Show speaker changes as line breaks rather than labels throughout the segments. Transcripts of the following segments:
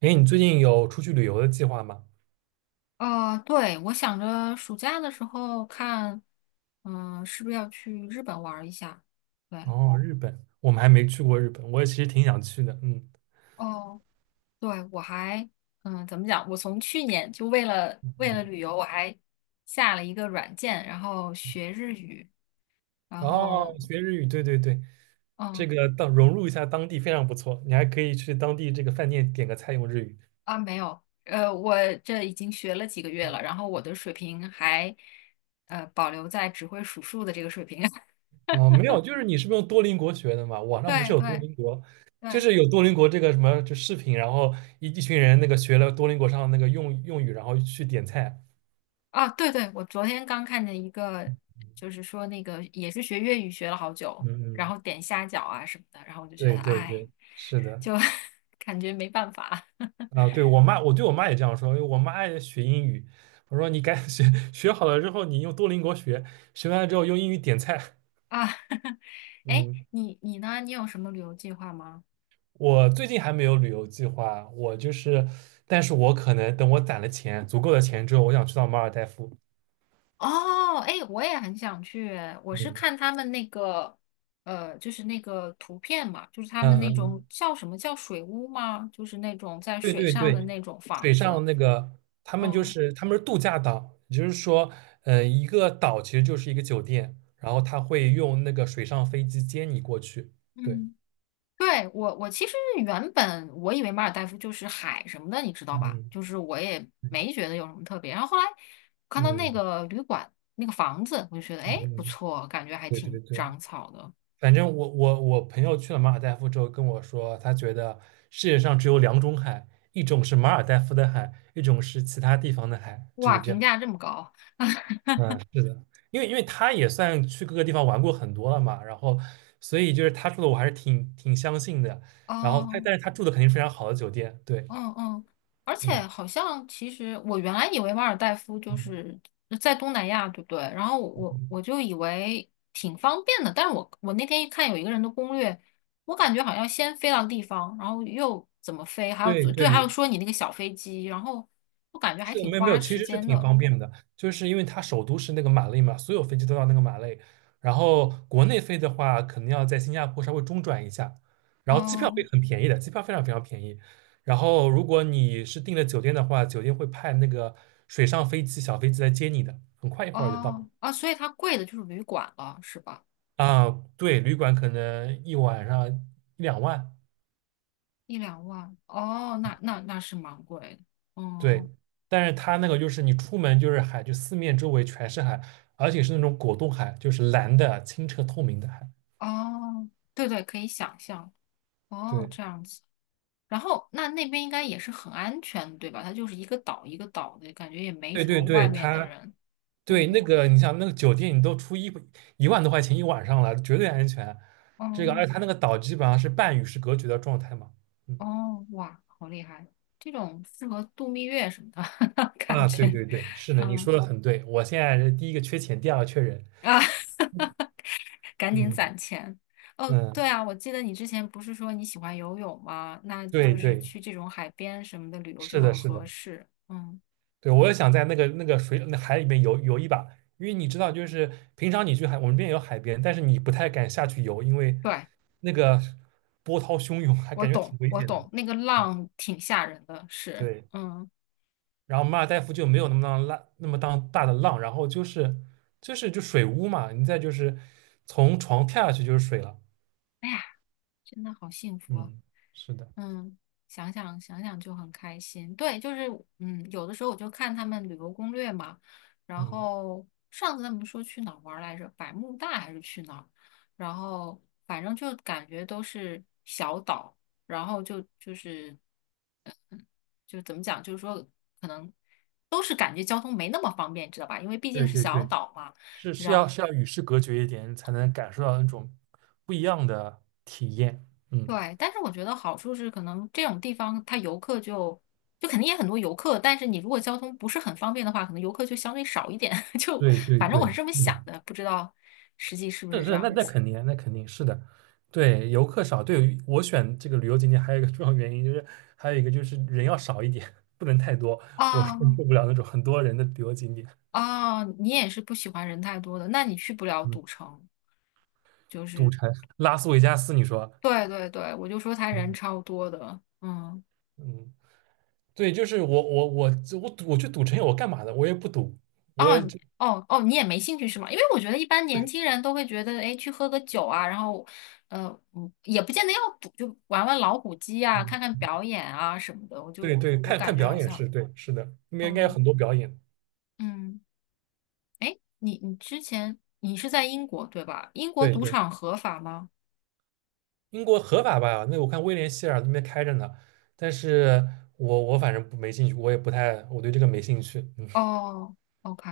哎，你最近有出去旅游的计划吗？
对，我想着暑假的时候看，嗯，是不是要去日本玩儿一下？对，
哦，日本，我们还没去过日本，我也其实挺想去的。嗯
哦，对，我还，怎么讲？我从去年就为了
嗯
为了
嗯，
旅游，我还下了一个软件，然后学日语，然
哦，
后，
学日语，对对对，这
嗯，
个当融入一下当地非常不错。你还可以去当地这个饭店点个菜用日语。
啊，没有，我这已经学了几个月了，然后我的水平还，保留在只会数数的这个水平。
啊、没有，就是你是不是用多邻国学的嘛？网上不
对
是有多
对
邻国，就
对，
是有多邻国这个什么就视频，然后一群人那个学了多邻国上的那个用语，然后去点菜。
啊，对对，我昨天刚看见一个，就是说那个也是学粤语学了好久，
嗯
然
嗯，
后点虾饺啊什么的，然后我就觉
对
得，
对
哎，
对，是的。
就 感觉没办法
啊，对，我对我妈也这样说，因为我妈爱学英语，我说你赶紧学，学好了之后你用多邻国学，学完了之后用英语点菜。
啊。哎，
嗯，
你呢？你有什么旅游计划吗？
我最近还没有旅游计划，我就是，但是我可能等我攒了钱，足够的钱之后，我想去到马尔代夫。
哦，哎，我也很想去，我是
嗯
看他们那个，就是那个图片嘛，就是他们
嗯
那种
嗯，
叫什么叫水屋吗？就是那种在
对
水
对
上的
对，
那种房
水
子。
上那个他们就
嗯
是他们是度假岛，也就是说，一个岛其实就是一个酒店，然后他会用那个水上飞机接你过去。对，
嗯。对，我其实原本我以为马尔代夫就是海什么的，你知道吧？
嗯
就是我也
嗯。
没觉得有什么特别。然后后来看到
嗯
那个旅馆那个房子，我就觉得哎不
嗯，
错，感觉还
对对
挺
对，
长草的。
反正我朋友去了马尔代夫之后跟我说，他觉得世界上只有两种海，一种是马尔代夫的海，一种是其他地方的海，就
哇，
是这
评
样。
价这么高，
嗯，是的，因为他也算去各个地方玩过很多了嘛，然后所以就是他住的我还是挺相信的。然后他
哦、
但是他住的肯定是非常好的酒店，对，
嗯嗯，而且
嗯
好像其实我原来以为马尔代夫就
嗯，
是在东南亚，对不对？然后我
嗯
我就以为挺方便的，但是我那天一看有一个人的攻略，我感觉好像先飞到地方，然后又怎么飞，还有
对
对，还
对
有说你那个小飞机，然后我感觉还
是
挺
没有没
花
有，其
时
实是
间
挺
的。
方便的，就是因为它首都是那个马累嘛，所有飞机都到那个马累。然后国内飞的话，可能要在新加坡稍微中转一下，然后机票
哦
会很便宜的，机票非常非常便宜。然后如果你是订了酒店的话，酒店会派那个水上飞机、小飞机来接你的，很快一会儿就到。
哦啊，所以它贵的就是旅馆了，是吧？
啊，对，旅馆可能一晚上一两万，
一两万哦，那是蛮贵的。
对，
嗯
但是它那个就是你出门就是海，就四面周围全是海，而且是那种果冻海，就是蓝的、清澈透明的海。
哦，对对，可以想象。哦，
对，
这样子。然后那边应该也是很安全的对吧？它就是一个岛一个岛的，感觉也没
对
什
对
么
对，
外面的
它
人。
对那
嗯，
个你想那个酒店，你都出一万多块钱一晚上了，绝对安全。这个，
哦，
而且它那个岛基本上是半与世隔绝的状态嘛。嗯
哦，哇，好厉害！这种适合度蜜月什么的 感
啊，对
觉。
对对，是的，你
嗯
说的很对。我现在是第一个缺钱，第二个缺人。
啊，赶紧
嗯
攒钱。哦，
嗯，
对啊，我记得你之前不是说你喜欢游泳吗？那
对
就是
对，
去这种海边什么的旅游就
是的，
很
是
合
的。
适。嗯，
对，我也想在那个水那海里面游游一把，因为你知道，就是平常你去海，我们这边有海边，但是你不太敢下去游，因为
对，
那个波涛汹涌，还
我
感觉
懂，
挺危
我
险的。
懂，那个
嗯
浪挺吓人的，是，
对，
嗯。
然后马尔代夫就没有那么当浪那么当大的浪，然后就是就是就水屋嘛，你再就是从床跳下去就是水了。
哎呀。真的好幸福啊，
嗯，是的，
嗯，想想想想就很开心。对，就是有的时候我就看他们旅游攻略嘛，然
嗯，
后上次他们说去哪儿玩儿来着，百慕大还是去哪儿，然后反正就感觉都是小岛，然后就是 就怎么讲，就是说可能都是感觉交通没那么方便，知道吧？因为毕竟
对
是
对
小
对，
岛嘛。
是是
然
要
后。
是要与世隔绝一点，才能感受到那种不一样的体验。嗯，
对，但是我觉得好处是，可能这种地方它游客就肯定也很多游客，但是你如果交通不是很方便的话，可能游客就相对少一点。就
对对
反正我
对，
是这么
是
想
的。
的，不知道实际是不是
是
这
是，
样子。
那肯定是的，对，游客少，对我选这个旅游景点还有一个重要原因就是，还有一个就是人要少一点，不能太多，我是
啊
受不了那种很多人的旅游景点。
啊，你也是不喜欢人太多的，那你去不了
嗯，
赌城。就
赌
是
城、拉斯维加斯，你说，
对对对，我就说他人
嗯
超多的，嗯。
嗯，对，就是我赌我去赌城我干嘛的？我也不赌，我
哦
也
你
就
哦哦，你也没兴趣是吗？因为我觉得一般年轻人都会觉得，哎，去喝个酒啊，然后，呃，也不见得要赌，就玩玩老虎机啊，
嗯，
看看表演啊什么的。
对对，
我
看
感
看
觉
表
好
演
像，
是对，是的，那边应该有
嗯
很多表演，
嗯，哎，你之前你是在英国对吧？英国
对
赌
对。
场合法吗？
英国合法吧？那我看威廉希尔那边开着呢，但是我反正不没兴趣，我也不太，我对这个没兴趣。嗯，
哦，OK，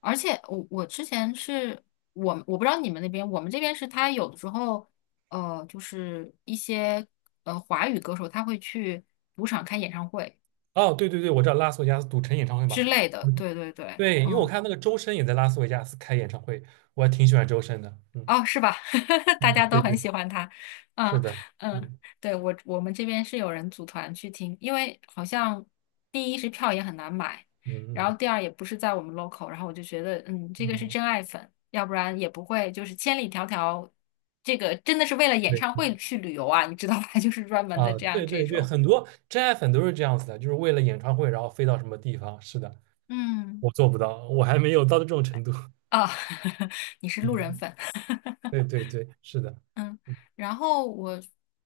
而且我之前是我们我不知道你们那边，我们这边是他有的时候，就是一些华语歌手他会去赌场开演唱会
哦，对对对，我知道拉斯维加斯赌城演唱会嘛，
之类的，
嗯
对对对，
对，因为我
嗯。
看那个周深也在拉斯维加斯开演唱会，我还挺喜欢周深的。嗯
哦，是吧？大
嗯，
家都
对
很
对，
喜欢他。
是
嗯
的，
嗯，
嗯
对，我们这边是有人组团去听，因为好像第一是票也很难买，
嗯
然
嗯
后第二也不是在我们 local，然后我就觉得，这个是
嗯，
真爱粉，要不然也不会就是千里迢迢，这个真的是为了演
对
唱会去旅游啊，你知道吧？就是专门的
啊，
这样
对
这
对对，
种，
很多真爱粉都是这样子的，就是为了演唱会然后飞到什么地方。是的，
嗯，
我做不到，我还没有到这种程度。
啊、你是路人
嗯，
粉。
对对对，是的，
嗯，
嗯
然后我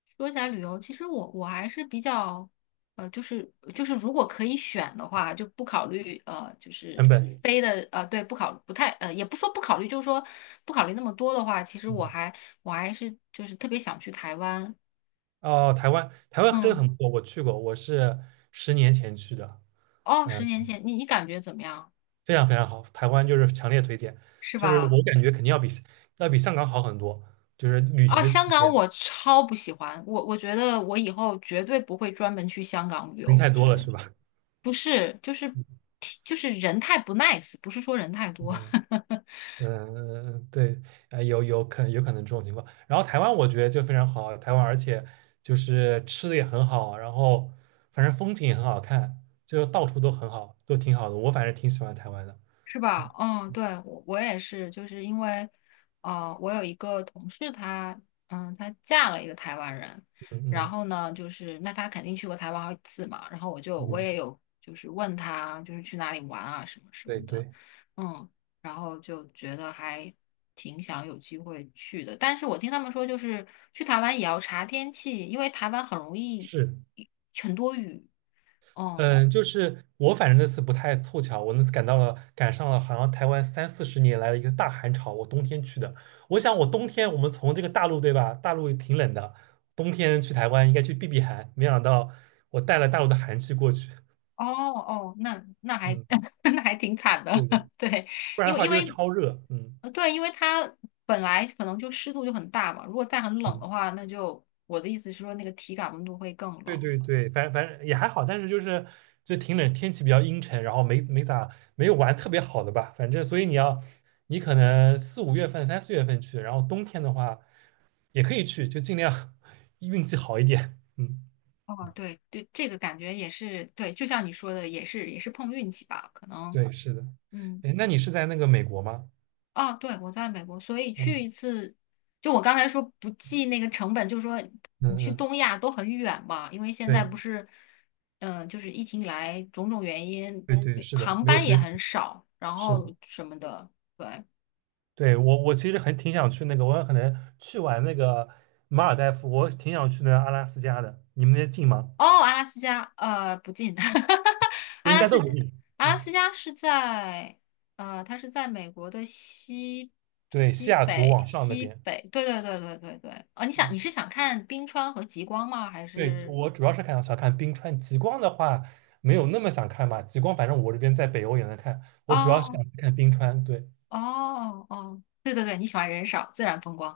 说起来旅游，其实我还是比较，呃，就是就是如果可以选的话，就不考虑就是
成本。
飞的对，不考不太也不说不考虑，就是说不考虑那么多的话，其实我
嗯，
还我还是就是特别想去台湾。
哦，台湾，台湾真的
嗯，
很不错，我去过，我是10年前去的，
哦，十
嗯，
年前你感觉怎么样？
非常非常好，台湾就是强烈推荐，
是
就是我
吧？
感觉肯定要比香港好很多，就是旅行
啊，
的
香
体
港
验，
我超不喜欢，我觉得我以后绝对不会专门去香港旅游，
人太
我
多
觉
了
得。
是吧？
不是，就是 就是人太不 nice，不是说人太多，
嗯 嗯，嗯对，啊有可能这种情况。然后台湾我觉得就非常好，台湾而且就是吃的也很好，然后反正风景也很好看，就到处都很好，都挺好的。我反正挺喜欢台湾的。
是吧？
嗯
嗯，对，我也是，就是因为，我有一个同事她，她嫁了一个台湾人，
嗯
然
嗯
后呢，就是那她肯定去过台湾好几次嘛，然后我
嗯，
也有就是问她就是去哪里玩啊什么什
对
么的，
对。
嗯，然后就觉得还挺想有机会去的，但是我听他们说就是去台湾也要查天气，因为台湾很容易
是，
很多雨，嗯。
嗯，就是我反正那次不太凑巧，我那次赶上了好像台湾三四十年来的一个大寒潮，我冬天去的。我想我冬天我们从这个大陆对吧，大陆也挺冷的，冬天去台湾应该去避避寒，没想到我带了大陆的寒气过去，
哦哦，那还
嗯，
那还挺惨的，
是的，
对，
不然
因
的
为
话
因
就是
为
超热，嗯。
对，因为它本来可能就湿度就很大嘛，如果再很冷的话，那就我的意思是说，那个体感温度会更
对
冷。
对对，反正也还好，但是就挺冷，天气比较阴沉，然后没有玩特别好的吧，反正所以你可能四五月份、三四月份去，然后冬天的话也可以去，就尽量 运气好一点。嗯，
哦，对对，这个感觉也是对，就像你说的，也是碰运气吧，可能，
对，是的。
嗯。
哎，那你是在那个美国吗？
啊，对，我在美国，所以
嗯
去一次，就我刚才说不计那个成本，就是说
嗯
你去
嗯，
东亚都很远嘛，因为现在不
对
是，就是疫情以来种种原因，
对对，是的，
航
没有
班也
恢复，
很少，然
是
后
的。
什么的。
对我其实挺想去那个，我可能去完那个马尔代夫，我挺想去那个阿拉斯加的，你们那近吗？
哦，阿拉斯加，不近，阿
应
拉
该
斯
都
加，
不近。
阿拉
嗯
斯加是在，它是在美国的西
对，
西
西雅图
北
往上那
西
边，
北，对对对对对对。啊、你想你
嗯，
是想看冰川和极光吗？还
对，
是？
我主要是想看冰川，极光的话没有那么想看吧，极光反正我这边在北欧也能看，我主要是
哦
想看冰川，对，
哦哦，对对对，你喜欢人少，自然风光。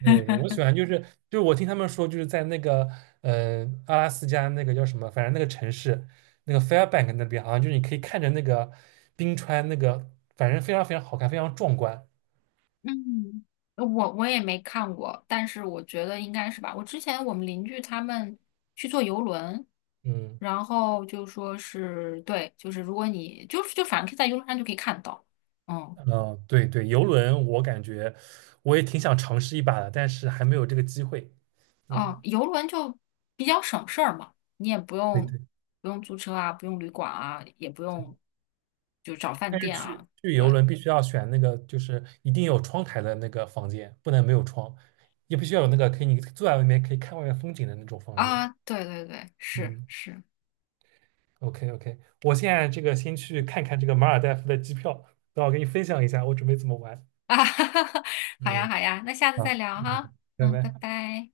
对，我喜 欢就是我听他们说就是在那个呃阿拉斯加那个叫什么，反正那个城市那个 Fairbank 那边好像就是你可以看着那个冰川那个，反正非常非常好看，非常壮观，
嗯，我也没看过，但是我觉得应该是吧。我之前我们邻居他们去坐游轮，
嗯
然后就说是对，就是如果你就是就反正可以在游轮上就可以看到，嗯
嗯，对对，游轮我感觉我也挺想尝试一把的，但是还没有这个机会，
嗯，
嗯。
游轮就比较省事儿嘛，你也不
对
用
对。
不用租车啊，不用旅馆啊，也不用就找饭
但是
店
去
啊，
去游
对
轮必须要选那个，就是一定有窗台的那个房间，不能没有窗，也必须要有那个可以你坐在外面可以看外面风景的那种房间。
啊，对对对，是
嗯
是。
，OK OK，我现在这个先去看看这个马尔代夫的机票，等会儿给你分享一下我准备怎么玩。
啊，哈哈哈，好呀
嗯，
好呀，那下次再
好，
聊
嗯，
哈，
拜
嗯，拜
拜。
拜。